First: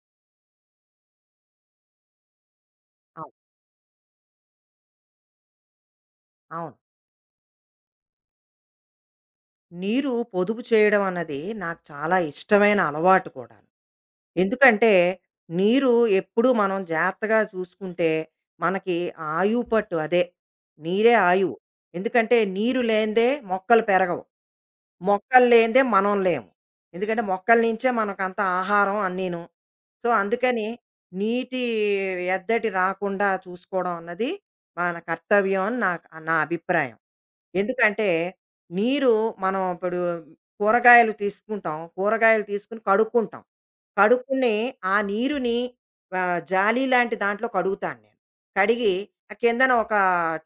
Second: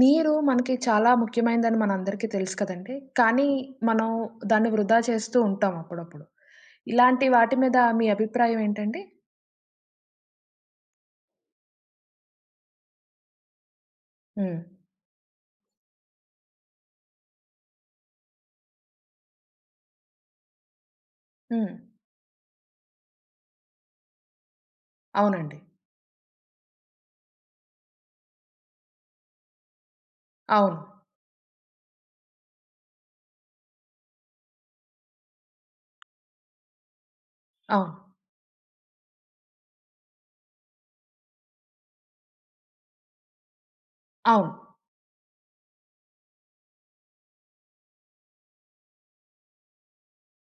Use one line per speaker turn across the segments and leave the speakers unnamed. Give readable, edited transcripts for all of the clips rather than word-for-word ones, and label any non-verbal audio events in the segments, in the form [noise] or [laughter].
నీరు మనకి చాలా ముఖ్యమైనదని మనందరికీ తెలుసు కదండీ.
అవును.
కానీ మనం దాన్ని వృధా చేస్తూ ఉంటాం అప్పుడప్పుడు.
అవును.
ఇలాంటి వాటి మీద మీ అభిప్రాయం ఏంటండి?
నీరు పొదుపు చేయడం అన్నది నాకు చాలా ఇష్టమైన అలవాటు కూడాను.
హ్మ్.
ఎందుకంటే, నీరు ఎప్పుడూ మనం జాగ్రత్తగా చూసుకుంటే, మనకి ఆయువు పట్టు అదే. నీరే ఆయువు.
హ్మ్.
ఎందుకంటే, నీరు లేనిదే మొక్కలు పెరగవు. మొక్కలు
అవునండి.
లేనిదే మనం లేము. ఎందుకంటే మొక్కల నుంచే మనకంతా ఆహారం అన్నీను. సో, అందుకని
అవును.
నీటి ఎద్దడి రాకుండా చూసుకోవడం అన్నది మన కర్తవ్యం అని నాకు నా అభిప్రాయం.
అవును.
ఎందుకంటే నీరు మనం ఇప్పుడు కూరగాయలు తీసుకుంటాం. కూరగాయలు తీసుకొని కడుక్కుంటాం.
అవును.
కడుక్కుని ఆ నీరుని జాలీ లాంటి దాంట్లో కడుగుతాను నేను. కడిగి ఆ కిందన ఒక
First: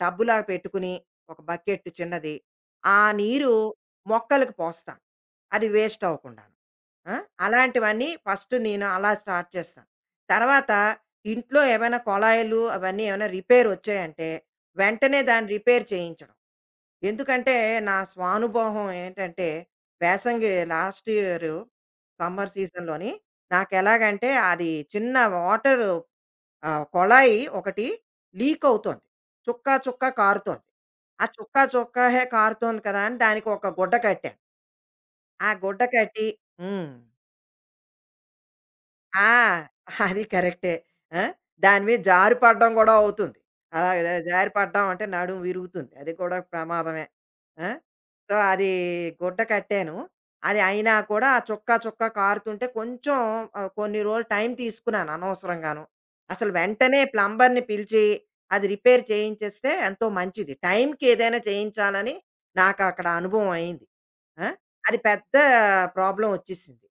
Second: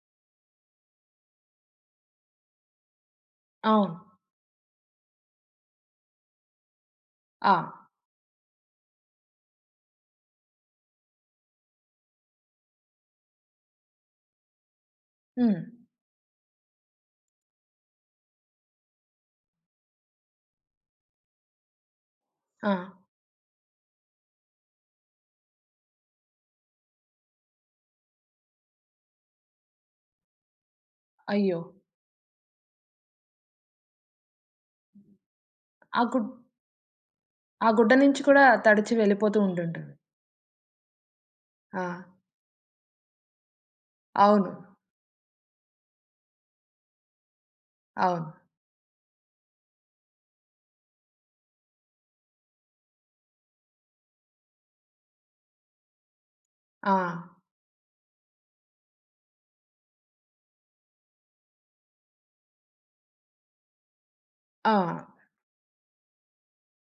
టబ్బులాగా పెట్టుకుని ఒక బకెట్ చిన్నది. ఆ నీరు
అవును.
మొక్కలకి పోస్తాను. అది వేస్ట్ అవ్వకుండాను. ఆ!
ఆ!
అలాంటివన్నీ ఫస్ట్ నేను అలా స్టార్ట్ చేస్తాను. తర్వాత ఇంట్లో ఏమైనా కుళాయిలు అవన్నీ ఏమైనా రిపేర్ వచ్చాయంటే, వెంటనే దాన్ని
హ్మ్.
రిపేర్ చేయించడం. ఎందుకంటే నా స్వానుభవం ఏంటంటే, వేసంగి లాస్ట్ ఇయరు సమ్మర్
ఆ!
సీజన్‌లోని నాకెలాగంటే అది చిన్న వాటరు కుళాయి ఒకటి లీక్ అవుతోంది. చుక్క చుక్క కారుతోంది. ఆ చుక్క
అయ్యో!
చుక్కహే కారుతోంది కదా! అని దానికి ఒక గుడ్డ కట్టాను. ఆ గుడ్డ
ఆ
కట్టి
గుడ్
ఉమ్.
ఆ గుడ్డ నుంచి కూడా తడిచి
ఆ!
వెళ్ళిపోతూ ఉంటుంటుంది.
అది కరెక్టే. ఆ!
ఆ!
దాని మీద జారిపడడం గూడా అవుతుంది. అలాగా
అవును.
జారిపడ్డాం అంటే నడుం విరుగుతుంది. అది కూడా ప్రమాదమే. ఆ!
అవును.
సో, అది గుడ్డ కట్టాను. అది అయినా కూడా ఆ చుక్క చుక్క కారుతుంటే కొంచెం కొన్ని రోజులు టైం తీసుకున్నాను అనవసరంగాను. అసలు
ఆ!
వెంటనే ప్లంబర్‌ని పిలిచి అది రిపేర్ చేయించేస్తే ఎంతో మంచిది. టైంకి ఏదైనా చేయించాలని నాకు అక్కడ అనుభవం అయింది. ఆ!
ఆ!
అది పెద్ద ప్రాబ్లమ్ వచ్చేసింది.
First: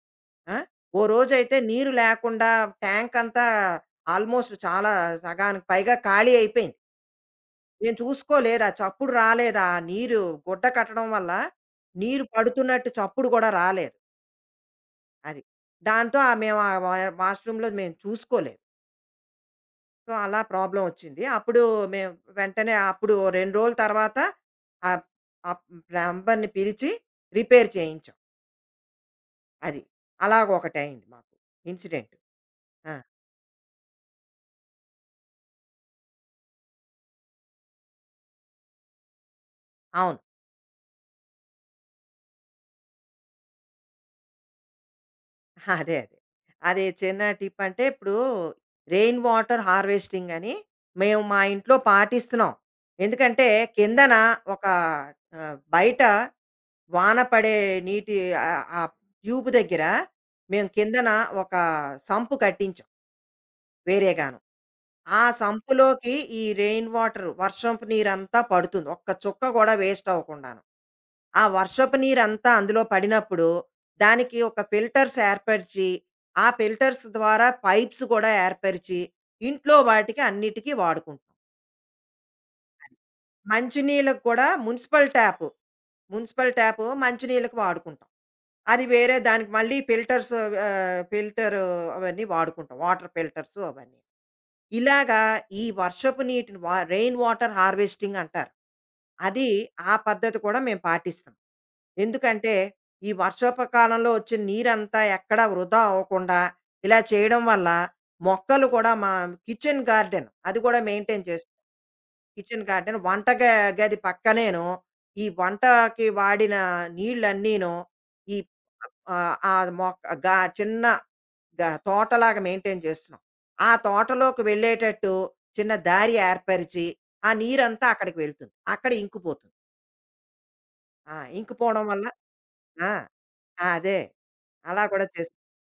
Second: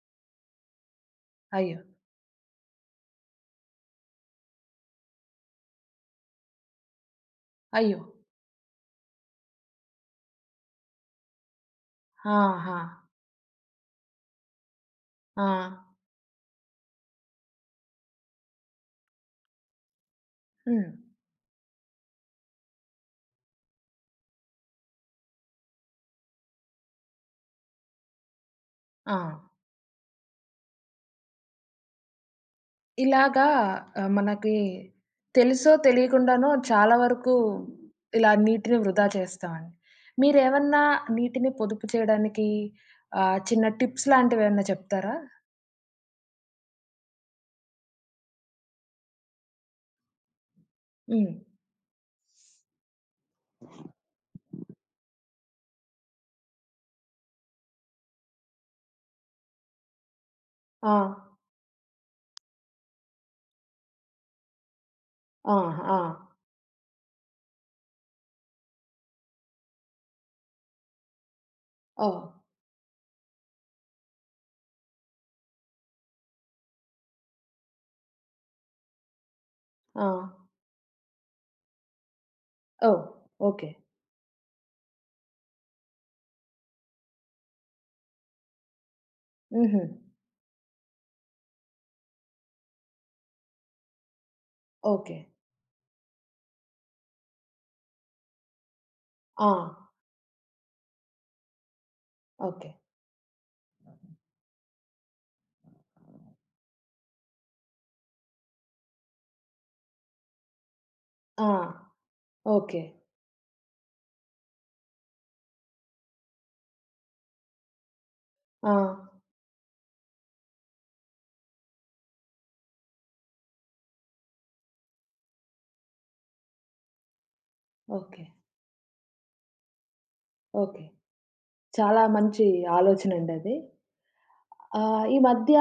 ఆ! ఓ రోజైతే
అయ్యో!
నీరు లేకుండా ట్యాంక్ అంతా ఆల్మోస్ట్ చాలా సగానికి పైగా ఖాళీ అయిపోయింది. నేను
అయ్యో!
చూసుకోలేదు. ఆ చప్పుడు రాలేదు. ఆ నీరు గుడ్డ కట్టడం వల్ల నీరు
ఆహా!
పడుతున్నట్టు చప్పుడు కూడా రాలేదు. అది.
ఆ!
దాంతో మేము ఆ వా వాష్‌రూమ్‌లో మేము చూసుకోలేదు. సో, అలా ప్రాబ్లమ్
హ్మ్.
వచ్చింది. అప్పుడు మేము వెంటనే అప్పుడు 2 రోజుల తర్వాత ఆహ్, ఆ ప్లంబర్‌ని పిలిచి రిపేర్ చేయించాం.
ఆ!
అది. అలాగ ఒకటయింది మాకు ఇన్సిడెంట్. ఆ!
ఇలాగా మనకి తెలుసో తెలియకుండానో చాలా వరకు ఇలా నీటిని వృధా చేస్తామండి.
అవును.
మీరేమన్నా నీటిని పొదుపు చేయడానికి చిన్న టిప్స్ లాంటివేమన్నా చెప్తారా?
అదే అదే. అది చిన్న టిప్ అంటే ఇప్పుడు రెయిన్ వాటర్ హార్వెస్టింగ్ అని మేము
హ్మ్.
మా ఇంట్లో పాటిస్తున్నాం. ఎందుకంటే కిందన ఒక బయట వాన పడే నీటి ఆ ట్యూబ్ దగ్గర మేము
ఆ!
కిందన ఒక సంపు కట్టించాం వేరేగాను. ఆ
ఆ! ఆ!
సంపులోకి ఈ రెయిన్ వాటర్ వర్షంపు నీరంతా పడుతుంది. ఒక్క చుక్క కూడా వేస్ట్ అవ్వకుండాను. ఆ వర్షపు
ఓ!
నీరంతా అందులో పడినప్పుడు, దానికి ఒక ఫిల్టర్స్ ఏర్పరిచి, ఆ ఫిల్టర్స్ ద్వారా పైప్స్ కూడా ఏర్పరిచి, ఇంట్లో
ఆ!
వాటికి అన్నిటికి వాడుకుంటాం.
ఓ! ఓకే.
మంచినీళ్ళకి కూడా మున్సిపల్ ట్యాప్, మున్సిపల్ ట్యాప్ మంచినీళ్ళకి వాడుకుంటాం. అది వేరే దానికి మళ్ళీ
హుహు.
ఫిల్టర్స్ ఫిల్టర్ అవన్నీ వాడుకుంటాం. వాటర్ ఫిల్టర్స్ అవన్నీ.
ఓకే.
ఇలాగా ఈ వర్షపు నీటిని రెయిన్ వాటర్ హార్వెస్టింగ్ అంటారు.
ఆ!
అది ఆ పద్ధతి కూడా మేము పాటిస్తాం. ఎందుకంటే,
ఓకే.
ఈ వర్షపు కాలంలో వచ్చే నీరంతా ఎక్కడా వృధా అవ్వకుండా ఇలా చేయడం వల్ల మొక్కలు కూడా మా కిచెన్ గార్డెన్ అది కూడా మెయింటైన్
ఆ!
చేస్తాం. Kitchen
okay.
గార్డెన్ వంట గ గది పక్కనేను ఈ వంటకి వాడిన నీళ్ళన్నీను ఈ
ఆ!
ఆ మొక్క గా చిన్న గా తోటలాగా మెయింటైన్ చేస్తున్నాం. ఆ తోటలోకి వెళ్ళేటట్టు చిన్న దారి ఏర్పరిచి, ఆ నీరంతా అక్కడికి
ఓకే.
వెళ్తుంది. అక్కడ ఇంకిపోతుంది.
ఓకే.
ఆ! ఇంకిపోవడం
చాలా
వల్ల
మంచి
ఆ!
ఆలోచనండది.
ఆ, అదే. అలా కూడా
ఈ మధ్య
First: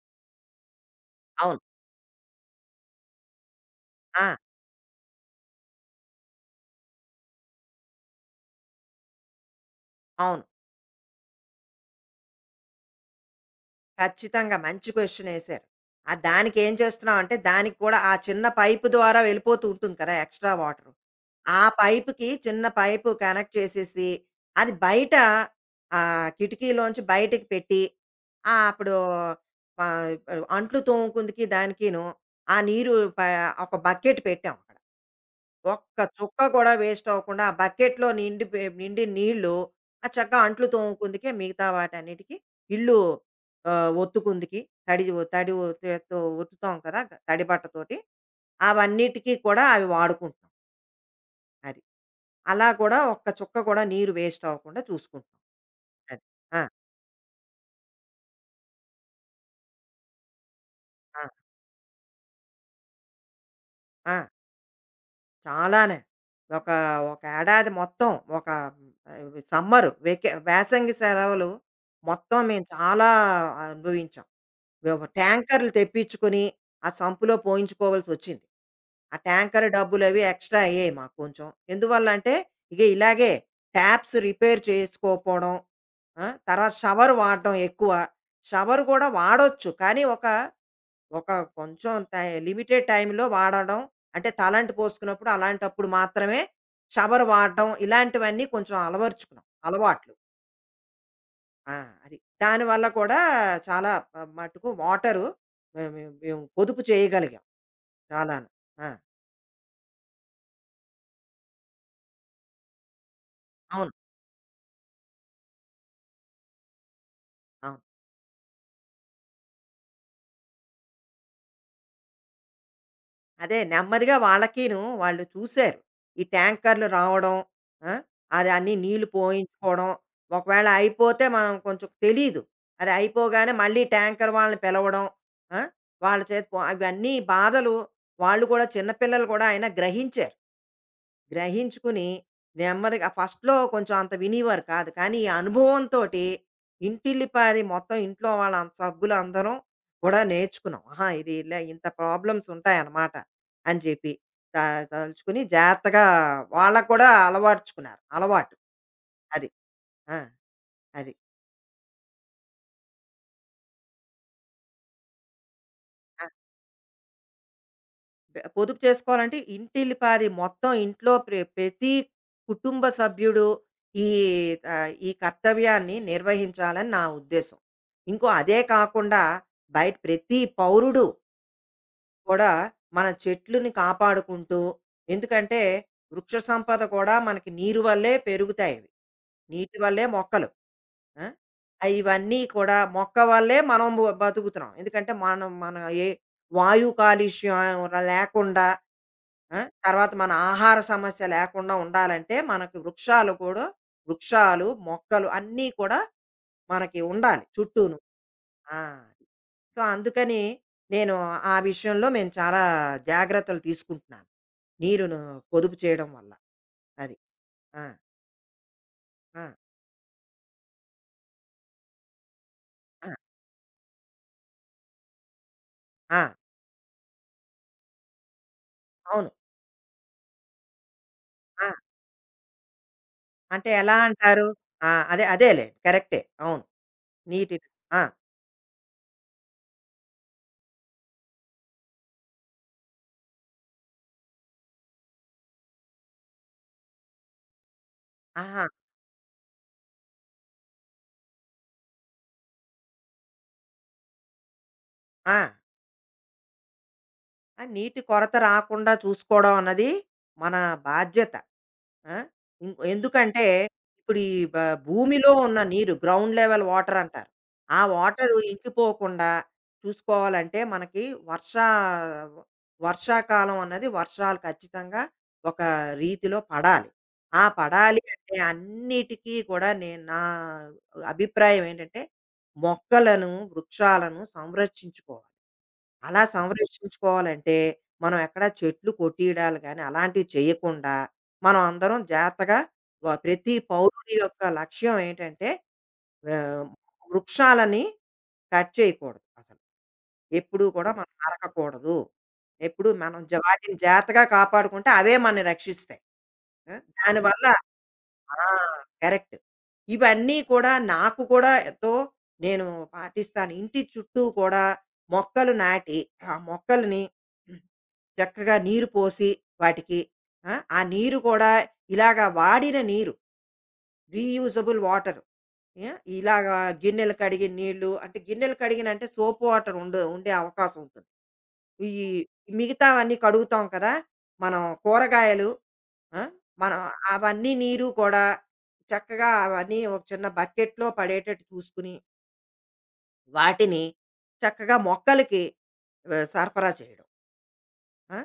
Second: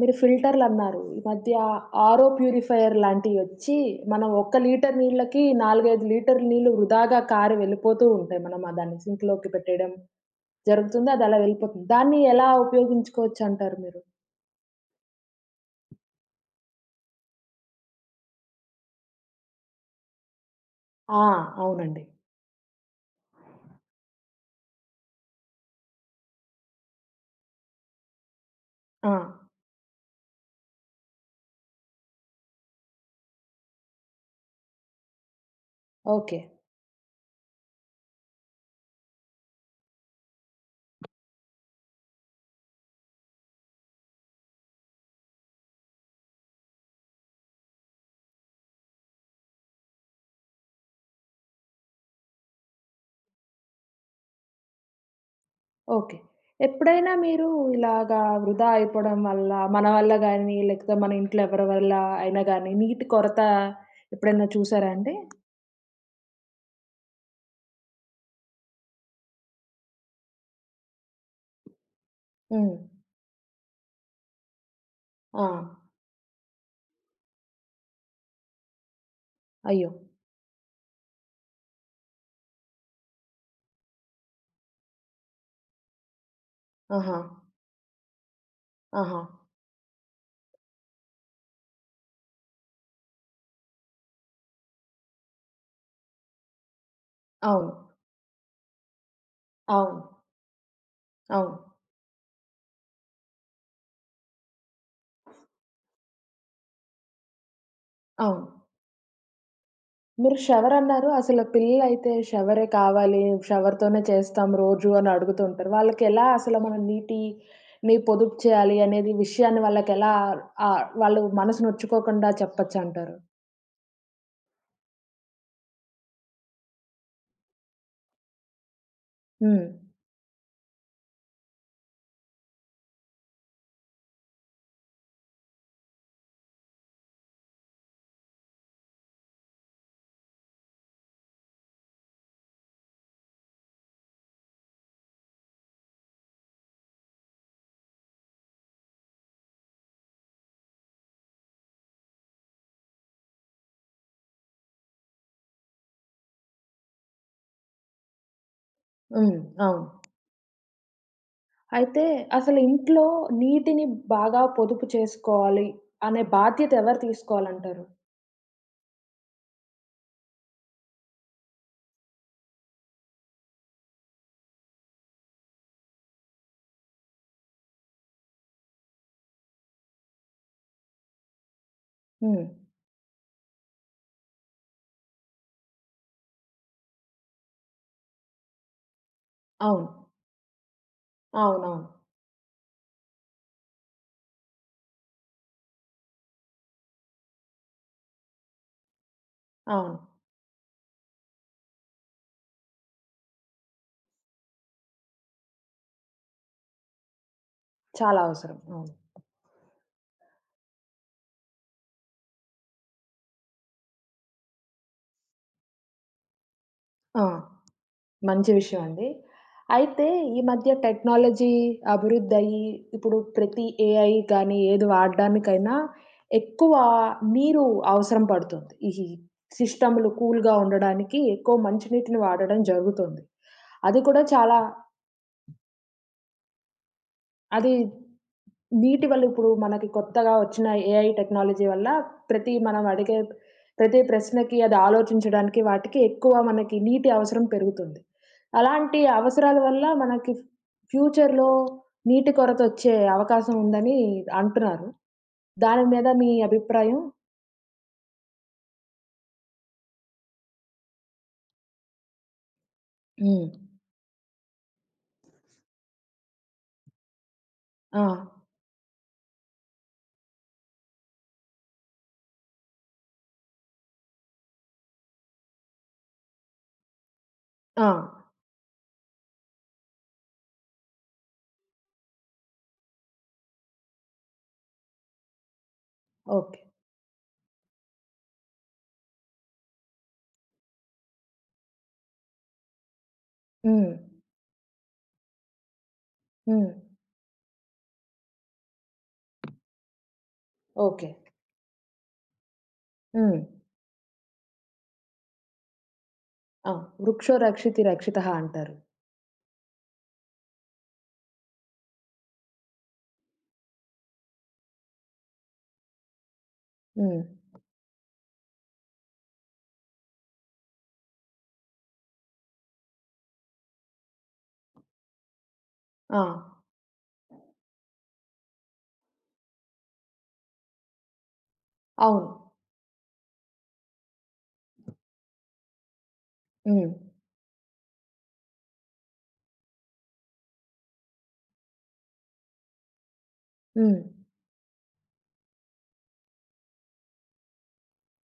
మీరు ఫిల్టర్‌లన్నారు. ఈ మధ్య
అవును.
ఆరో ప్యూరిఫైయర్ లాంటియొచ్చి,
ఆ!
మనం ఒక్క లీటర్ నీళ్ళకి 4, 5 లీటర్ల నీళ్ళు వృధాగా కారి వెళ్ళిపోతూ ఉంటాయి. మనం ఆ దాన్ని సింక్‌లోకి పెట్టేయడం
అవును.
జరుగుతుంది. అదలా వెళ్ళిపోతుంది. దాన్ని ఎలా ఉపయోగించుకోవచ్చంటారు మీరు?
ఖచ్చితంగా. మంచి క్వెషనేశారు. ఆ దానికేం చేస్తున్నాం అంటే, దానికి కూడా ఆ చిన్న పైపు ద్వారా వెళ్ళిపోతూ ఉంటుంది కదా! Extra water.
ఆ!
ఆ
అవునండి.
పైపుకి చిన్న పైపు కనెక్ట్ చేసేసి, అది బయట కిటికీలోంచి బయటకి పెట్టి, ఆ! అప్పుడు
ఆ!
ఆహ్, అంట్లు తోముకుందుకి దానికిను, ఆ నీరు ప ఒక బకెట్ పెట్టాం అక్కడ. ఒక్క
ఓకే.
చుక్క కూడా వేస్ట్ అవ్వకుండా ఆ బకెట్‌లో నిండిన నీళ్ళు, ఆ చక్కగా అంట్లు తోముకుందుకే మిగతా వాటన్నిటికి ఇల్లు ఒత్తుకుందికి తడి చేత్తో ఒత్తుతాం కదా! తడి బట్టతోటి. అవన్నిటికి కూడా అవి వాడుకుంటున్నాం. అది. అలా కూడా ఒక్క చుక్క కూడా నీరు వేస్ట్ అవ్వకుండా చూసుకుంటున్నాం.
ఓకే.
అది. ఆ!
ఎప్పుడైనా మీరు ఇలాగా వృధా అయిపోవడం వల్ల, మన వల్ల గాని, లేకపోతే మన
ఆ!
ఇంట్లో ఎవరి వల్ల అయినా గాని నీటి కొరత
ఆ!
ఎప్పుడైనా చూసారా అండి?
చాలానే. ఒక ఒక ఏడాది మొత్తం ఒక సమ్మరు వేకే వేసంగి సెలవులు మొత్తం మేము
హ్మ్.
చాలా అనుభవించాం.
ఆ!
ట్యాంకర్‌లు తెప్పించుకొని, ఆ సంపులో పోయించుకోవాల్సొచ్చింది. ఆ ట్యాంకర్
అయ్యో!
డబ్బులవి ఎక్స్‌ట్రా అయ్యాయి మాకు కొంచెం. ఎందువల్లంటే, ఇగ ఇలాగే ట్యాప్స్ రిపేర్ చేసుకోకపోవడం, ఆ! తర్వాత షవర్
ఆహా!
వాడడం ఎక్కువ. షవర్ కూడా
ఆహా!
వాడొచ్చు, కానీ ఒక, ఒక కొంచెం లిమిటెడ్ టైమ్‌లో వాడడం. అంటే తలంటు పోసుకున్నప్పుడు అలాంటప్పుడు మాత్రమే షవర్ వాడడం,
అవును.
ఇలాంటివన్నీ కొంచెం అలవరుచుకున్నాం
అవును.
అలవాట్లు.
అవును.
ఆ! అది. దానివల్ల కూడా చాలా మట్టుకు వాటరు మే మే మేము పొదుపు చేయగలిగాం చాలాను.
అవును.
ఆ!
మీరు షవరన్నారు. అసలు పిల్లలైతే షవరే కావాలి.
అవును.
షవర్‌తోనే చేస్తాం రోజు అని అడుగుతూ ఉంటారు. వాళ్ళకెలా అసలు మనం
అవును.
నీటిని పొదుపు చేయాలి అనేది విషయాన్ని వాళ్ళకెలా వాళ్ళు మనసు నొచ్చుకోకుండా చెప్పొచ్చంటారు?
అదే నెమ్మదిగా వాళ్ళకీను వాళ్ళు చూసారు. ఈ ట్యాంకర్‌లు రావడం, ఆ! అది అన్నీ నీళ్లు
హ్మ్.
పోయించుకోవడం, ఒకవేళ అయిపోతే మనం కొంచెం తెలీదు. అది అయిపోగానే మళ్ళీ ట్యాంకర్ వాళ్ళని పిలవడం, ఆ! వాళ్ళ చేత అవన్నీ బాధలు వాళ్ళు కూడా చిన్న పిల్లలు కూడా అయినా గ్రహించారు. గ్రహించుకుని నెమ్మదిగా ఫస్ట్‌లో కొంచెం అంత వినేవారు కాదు. కానీ, ఈ అనుభవంతోటి ఇంటిల్లిపాది మొత్తం ఇంట్లో వాళ్ళ సభ్యులందరం కూడా నేర్చుకున్నాం. ఆహా! ఇది ఇలా ఇంత ప్రాబ్లమ్స్ ఉంటాయన్నమాట అని చెప్పి. త తలుచుకుని జాగ్రత్తగా వాళ్ళకి కూడా అలవర్చుకున్నారు. అలవాటు.
హ్మ్.
అది.
అవును.
ఆ! అది.
అయితే అసలు ఇంట్లో నీటిని బాగా పొదుపు చేసుకోవాలి అనే
ఆ!
బాధ్యత ఎవరు తీసుకోవాలంటారు?
పొదుపు చేసుకోవాలంటే ఇంటిల్లిపాది మొత్తం ఇంట్లో ప్రతి కుటుంబ సభ్యుడు ఈ ఈ కర్తవ్యాన్ని నిర్వహించాలని నా ఉద్దేశం. ఇంకో అదే కాకుండా బయట ప్రతి పౌరుడు
హ్మ్.
కూడా మన చెట్లుని కాపాడుకుంటూ ఎందుకంటే వృక్ష సంపద కూడా మనకి నీరు వల్లే పెరుగుతాయవి. నీటి
అవును.
వల్లే మొక్కలు. ఆ!
అవునవును.
ఇవన్నీ కూడా మొక్క వల్లే మనం బతుకుతున్నాం. ఎందుకంటే మనం మన ఏ వాయు కాలుష్యం లేకుండా ఆ!
అవును.
తర్వాత మన ఆహార సమస్య లేకుండా ఉండాలంటే మనకు వృక్షాలు కూడా వృక్షాలు, మొక్కలు అన్నీ కూడా మనకి ఉండాలి చుట్టూను.
చాలా అవసరం.
ఆ!
అవును.
సో, అందుకని నేను ఆ విషయంలో మేము చాలా జాగ్రత్తలు తీసుకుంటున్నాను. నీరును పొదుపు చేయడం వల్ల. అది.
ఆ!
ఆ!
మంచి విషయం అండి.
ఆ!
అయితే ఈ మధ్య టెక్నాలజీ అభివృద్ధయ్యి,
ఆ!
ఇప్పుడు ప్రతి ఏఐ కానీ, ఏది వాడడానికైనా
ఆ!
ఎక్కువ నీరు అవసరం పడుతుంది. ఈ
అవును.
సిస్టమ్‌లు కూల్‌గా ఉండడానికి ఎక్కువ
ఆ!
మంచినీటిని వాడడం జరుగుతుంది.
అంటే ఎలా
అది కూడా
అంటారు?
చాలా
ఆ! అదేలే కరెక్టే. అవును. నీటి
అది
ఆ!
నీటి వల్ల ఇప్పుడు మనకి కొత్తగా వచ్చిన ఏఐ టెక్నాలజీ వల్ల ప్రతి మనం అడిగే ప్రతి ప్రశ్నకి అది ఆలోచించడానికి వాటికి ఎక్కువ మనకి నీటి అవసరం పెరుగుతుంది.
ఆహా!
అలాంటి అవసరాల వల్ల మనకి ఫ్యూచర్‌లో నీటి కొరత వచ్చే అవకాశం ఉందని అంటున్నారు.
ఆ!
దాని మీద మీ అభిప్రాయం?
ఆ! నీటి కొరత రాకుండా చూసుకోవడం అన్నది మన బాధ్యత. ఆ! ఎందుకంటే,
హ్మ్.
ఇప్పుడు ఈ భూమిలో ఉన్న నీరు గ్రౌండ్ లెవెల్ వాటర్ అంటారు. ఆ
ఆ!
వాటరు ఇంకిపోకుండా చూసుకోవాలంటే మనకి వర్షా వర్షాకాలం అన్నది వర్షాలు ఖచ్చితంగా ఒక రీతిలో పడాలి. ఆ
ఆ!
పడాలి అంటే అన్నిటికీ కూడా నేను నా అభిప్రాయం ఏంటంటే, మొక్కలను, వృక్షాలను సంరక్షించుకోవాలి. అలా
ఓకే.
సంరక్షించుకోవాలంటే మనం ఎక్కడా చెట్లు కొట్టియడాలు కానీ అలాంటివి చేయకుండా మనం అందరం జాగ్రత్తగా ప్రతి
హ్మ్.
పౌరుడి యొక్క లక్ష్యం ఏంటంటే ఆ,
హ్మ్.
వృక్షాలని కట్ చేయకూడదు అసలు ఎప్పుడూ కూడా
ఓకే.
మనం నరకకూడదు ఎప్పుడు మనం
హ్మ్.
వాటిని జాగ్రత్తగా కాపాడుకుంటే అవే మనని రక్షిస్తాయి
ఆ!
ఆ,
వృక్షో
దానివల్ల
రక్షితి రక్షితః
ఆ!
అంటారు.
కరెక్ట్. ఇవన్నీ కూడా నాకు కూడా ఎంతో నేను పాటిస్తాను. ఇంటి చుట్టూ కూడా మొక్కలు నాటి, ఆ మొక్కలని
హ్మ్.
చక్కగా నీరు పోసి వాటికి ఆ! ఆ నీరు కూడా ఇలాగ వాడిన నీరు రీయూజబుల్ వాటర్. యాహ్!
ఆ!
ఇలాగ గిన్నెలు కడిగిన నీళ్ళు అంటే గిన్నెలు కడిగిన అంటే సోప్ వాటర్ ఉండే అవకాశం ఉంటుంది. ఈ
అవును.
మిగతావన్నీ కడుగుతాం కదా! మనం కూరగాయలు ఆ! మనం
హ్మ్.
అవన్నీ నీరు కూడా చక్కగా అవన్నీ ఒక చిన్న బకెట్‌లో పడేటట్టు చూసుకుని, వాటిని
హ్మ్.
చక్కగా మొక్కలకి సరఫరా చేయడం. ఆ!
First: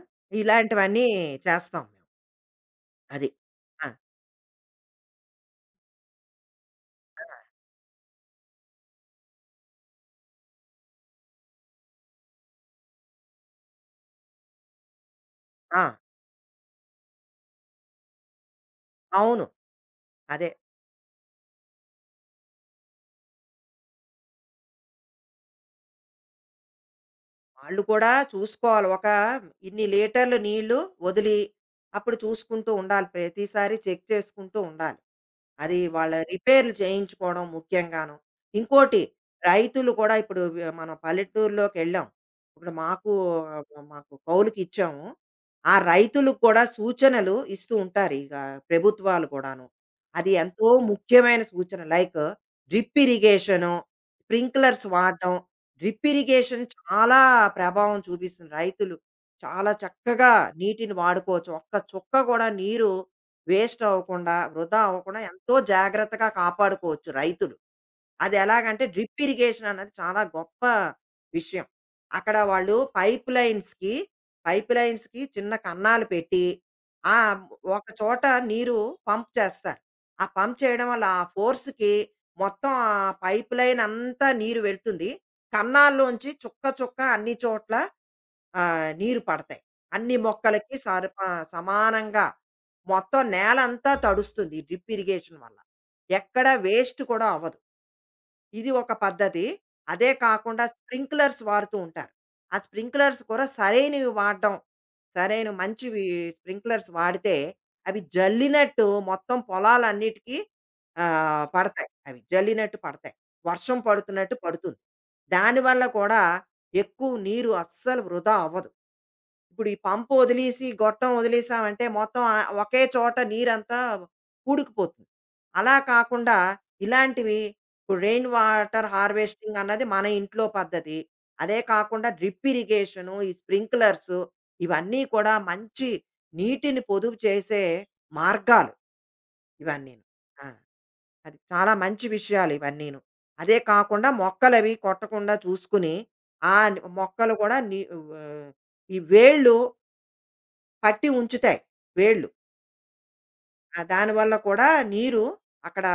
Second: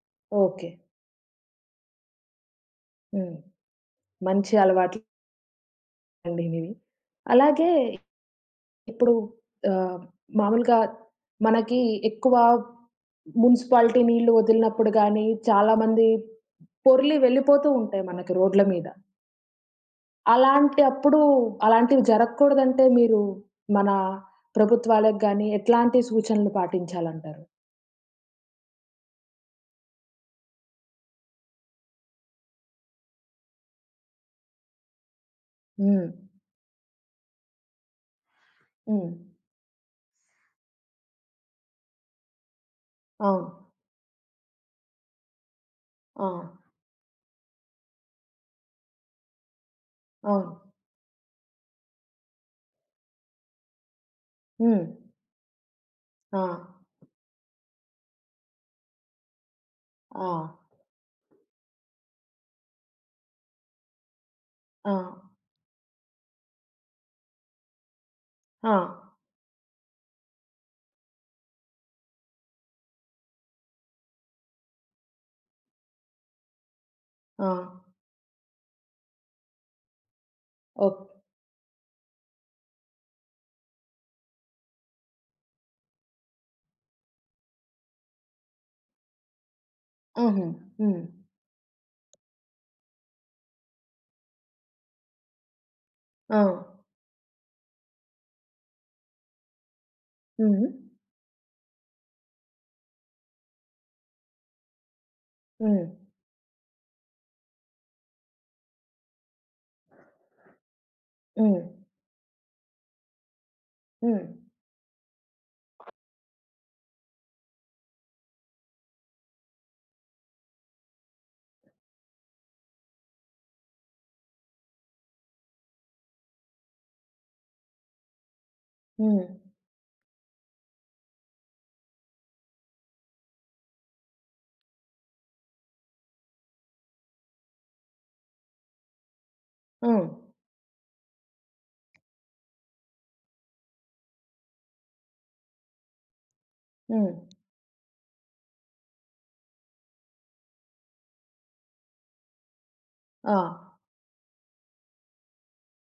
ఓకే.
ఇలాంటివన్నీ చేస్తాం మేము. అది.
హ్మ్.
ఆ!
మంచి అలవాట్లండి మీవి.
ఆ!
అలాగే ఇప్పుడు ఆహ్, మామూలుగా మనకి ఎక్కువ మున్సిపాలిటీ నీళ్లు వదిలినప్పుడు గానీ,
ఆ!
చాలామంది పొర్లి వెళ్ళిపోతూ ఉంటాయి మనకి రోడ్ల మీద.
అవును. అదే.
అలాంటి అప్పుడు అలాంటివి జరగకూడదంటే మీరు మన ప్రభుత్వాలకు గానీ, ఎట్లాంటి సూచనలు పాటించాలంటారు?
వాళ్ళు కూడా చూసుకోవాలి. ఒక ఇన్ని లీటర్లు నీళ్లు వదిలి, అప్పుడు చూసుకుంటూ ఉండాలి. ప్రతిసారి చెక్ చేసుకుంటూ ఉండాలి. అది
హ్మ్.
వాళ్ళ రిపేర్లు చేయించుకోవడం ముఖ్యంగాను. ఇంకోటి
హ్మ్.
రైతులు కూడా ఇప్పుడు మనం పల్లెటూరులోకెళ్ళాం. ఇప్పుడు మాకు
అవును.
మాకు కౌలుకిచ్చాము. ఆ
ఆ!
రైతులకు కూడా సూచనలు ఇస్తూ ఉంటారు ఇగ ప్రభుత్వాలు కూడాను. అది
అవును.
ఎంతో ముఖ్యమైన సూచన. లైక్ డ్రిప్ ఇరిగేషను,
హ్మ్.
స్ప్రింక్లర్స్ వాడడం. డ్రిప్
ఆ!
ఇరిగేషన్ చాలా ప్రభావం చూపిస్తుంది. రైతులు చాలా
ఆ!
చక్కగా నీటిని వాడుకోవచ్చు. ఒక్క చుక్క కూడా నీరు వేస్ట్ అవ్వకుండా, వృధా
ఆ!
అవ్వకుండా ఎంతో జాగ్రత్తగా కాపాడుకోవచ్చు రైతులు. అది
ఆ!
ఎలాగంటే డ్రిప్ ఇరిగేషన్ అన్నది చాలా గొప్ప విషయం. అక్కడ వాళ్ళు పైప్ లైన్స్‌కి, పైప్ లైన్స్‌కి చిన్న కన్నాలు పెట్టి, ఆ!
ఆ!
ఒక చోట నీరు పంప్ చేస్తారు. ఆ పంప్ చేయడం
ఓహ్!
వల్ల ఆ ఫోర్స్‌కి మొత్తం ఆ పైప్ లైన్ అంతా నీరు వెళ్తుంది. కన్నాల్లోంచి చుక్క చుక్క అన్ని చోట్ల నీరు పడతాయి. అన్ని
హుహు.
మొక్కలకి
హ్మ్.
సమానంగా మొత్తం నేలంతా తడుస్తుంది. ఈ డ్రిప్ ఇరిగేషన్ వల్ల.
ఆ!
ఎక్కడ వేస్ట్ కూడా అవ్వదు. ఇది ఒక పద్ధతి. అదే కాకుండా
హ్మ్.
స్ప్రింక్లర్స్ వాడుతూ ఉంటారు. ఆ స్ప్రింక్లర్స్ కూడా సరైనవి వాడడం. సరైన
హ్మ్.
మంచివి స్ప్రింక్లర్స్ వాడితే అవి జల్లినట్టు మొత్తం పొలాలన్నిటికీ
హ్మ్.
పడతాయి. అవి జల్లినట్టు పడతాయి. వర్షం
హ్మ్.
పడుతున్నట్టు పడుతుంది. దానివల్ల కూడా ఎక్కువ నీరు అస్సలు వృధా అవ్వదు. ఇప్పుడు ఈ పంప్ వదిలేసి, గొట్టం వదిలేసామంటే మొత్తం ఒకే చోట నీరంతా కూడుకుపోతుంది. అలా కాకుండా ఇలాంటివి ఇప్పుడు రెయిన్ వాటర్
హ్మ్.
హార్వెస్టింగ్ అన్నది మన ఇంట్లో పద్ధతి. అదే కాకుండా డ్రిప్ ఇరిగేషను, ఈ స్ప్రింక్లర్సు ఇవన్నీ కూడా మంచి నీటిని పొదుపు చేసే మార్గాలు ఇవన్నీను.
హ్మ్.
ఆ! అది చాలా మంచి విషయాలు ఇవన్నీను. అదే కాకుండా మొక్కలవి కొట్టకుండా చూసుకుని, ఆ
హ్మ్.
మొక్కలు కూడా ఈ వేళ్ళు పట్టి ఉంచుతాయి వేళ్ళు.
ఆ!
ఆ! దానివల్ల కూడా నీరు అక్కడ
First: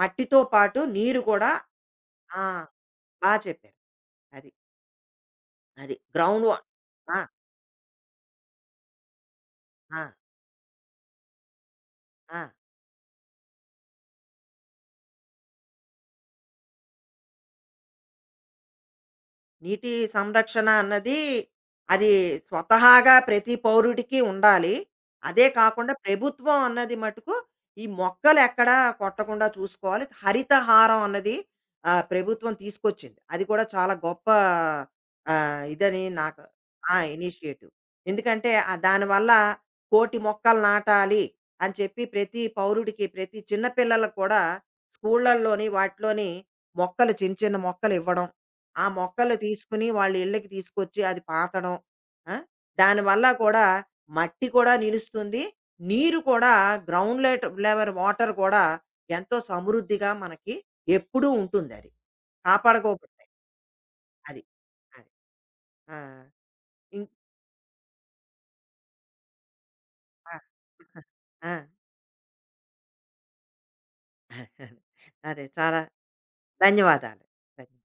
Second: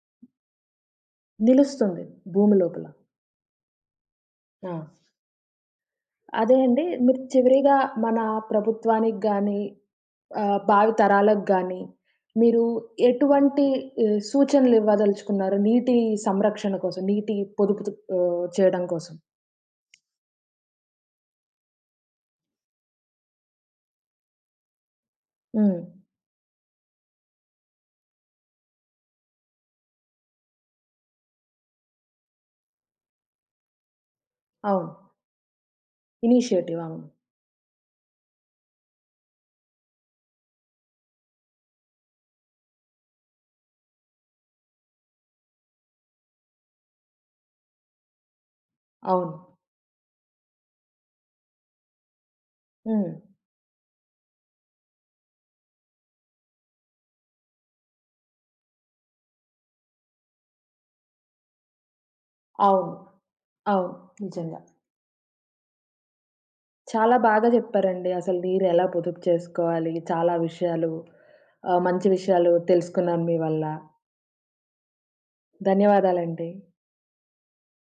మట్టితో పాటు నీరు కూడా
నిలుస్తుంది
ఆ!
భూమి లోపల.
బా చెప్పారు. అది.
ఆ!
అది. గ్రౌండ్
అదే
వా
అండి
ఆ!
మీరు చివరిగా మన ప్రభుత్వానికి గాని,
ఆ!
భావి తరాలకు గాని
ఆ!
మీరు ఎటువంటి సూచనలు ఇవ్వదలుచుకున్నారు? నీటి సంరక్షణ కోసం, నీటి పొదుపు చేయడం కోసం.
నీటి సంరక్షణ అన్నది అది స్వతహాగా ప్రతి పౌరుడికి ఉండాలి. అదే
హ్మ్.
కాకుండా ప్రభుత్వం అన్నది మటుకు ఈ మొక్కలు ఎక్కడా కొట్టకుండా చూసుకోవాలి. హరితహారం అన్నది ప్రభుత్వం తీసుకొచ్చింది. అది కూడా చాలా గొప్ప
అవును.
ఇదని నాకు
ఇనిషియేటివ్
ఆ!
అవును.
ఇనిషియేటివ్. ఎందుకంటే దానివల్ల 1,00,00,000 మొక్కలు నాటాలి అని చెప్పి ప్రతి పౌరుడికి, ప్రతి చిన్న పిల్లలకు కూడా స్కూళ్ళల్లోని వాటిలోని మొక్కలు చిన్న చిన్న మొక్కలు ఇవ్వడం. ఆ
అవును.
మొక్కలు తీసుకుని వాళ్ళ ఇళ్ళకి తీసుకొచ్చి అది పాతడం. ఆ!
హ్మ్.
దానివల్ల కూడా మట్టి కూడా నిలుస్తుంది. నీరు కూడా గ్రౌండ్ లెవెల్ వాటర్ కూడా ఎంతో సమృద్ధిగా మనకి ఎప్పుడూ ఉంటుందది.
అవును.
కాపాడుకోబట్టే.
అవును.
అది.
నిజంగా.
అది. ఆ! ఇం
చాలా బాగా చెప్పారండి. అసలు నీరెలా పొదుపు చేసుకోవాలి? చాలా
ఆ!
విషయాలు
[laughs] ఆ!
మంచి విషయాలు తెలుసుకున్నాను మీ వల్ల.
అదే. చాలా
ధన్యవాదాలండి.
ధన్యవాదాలు. ధన్య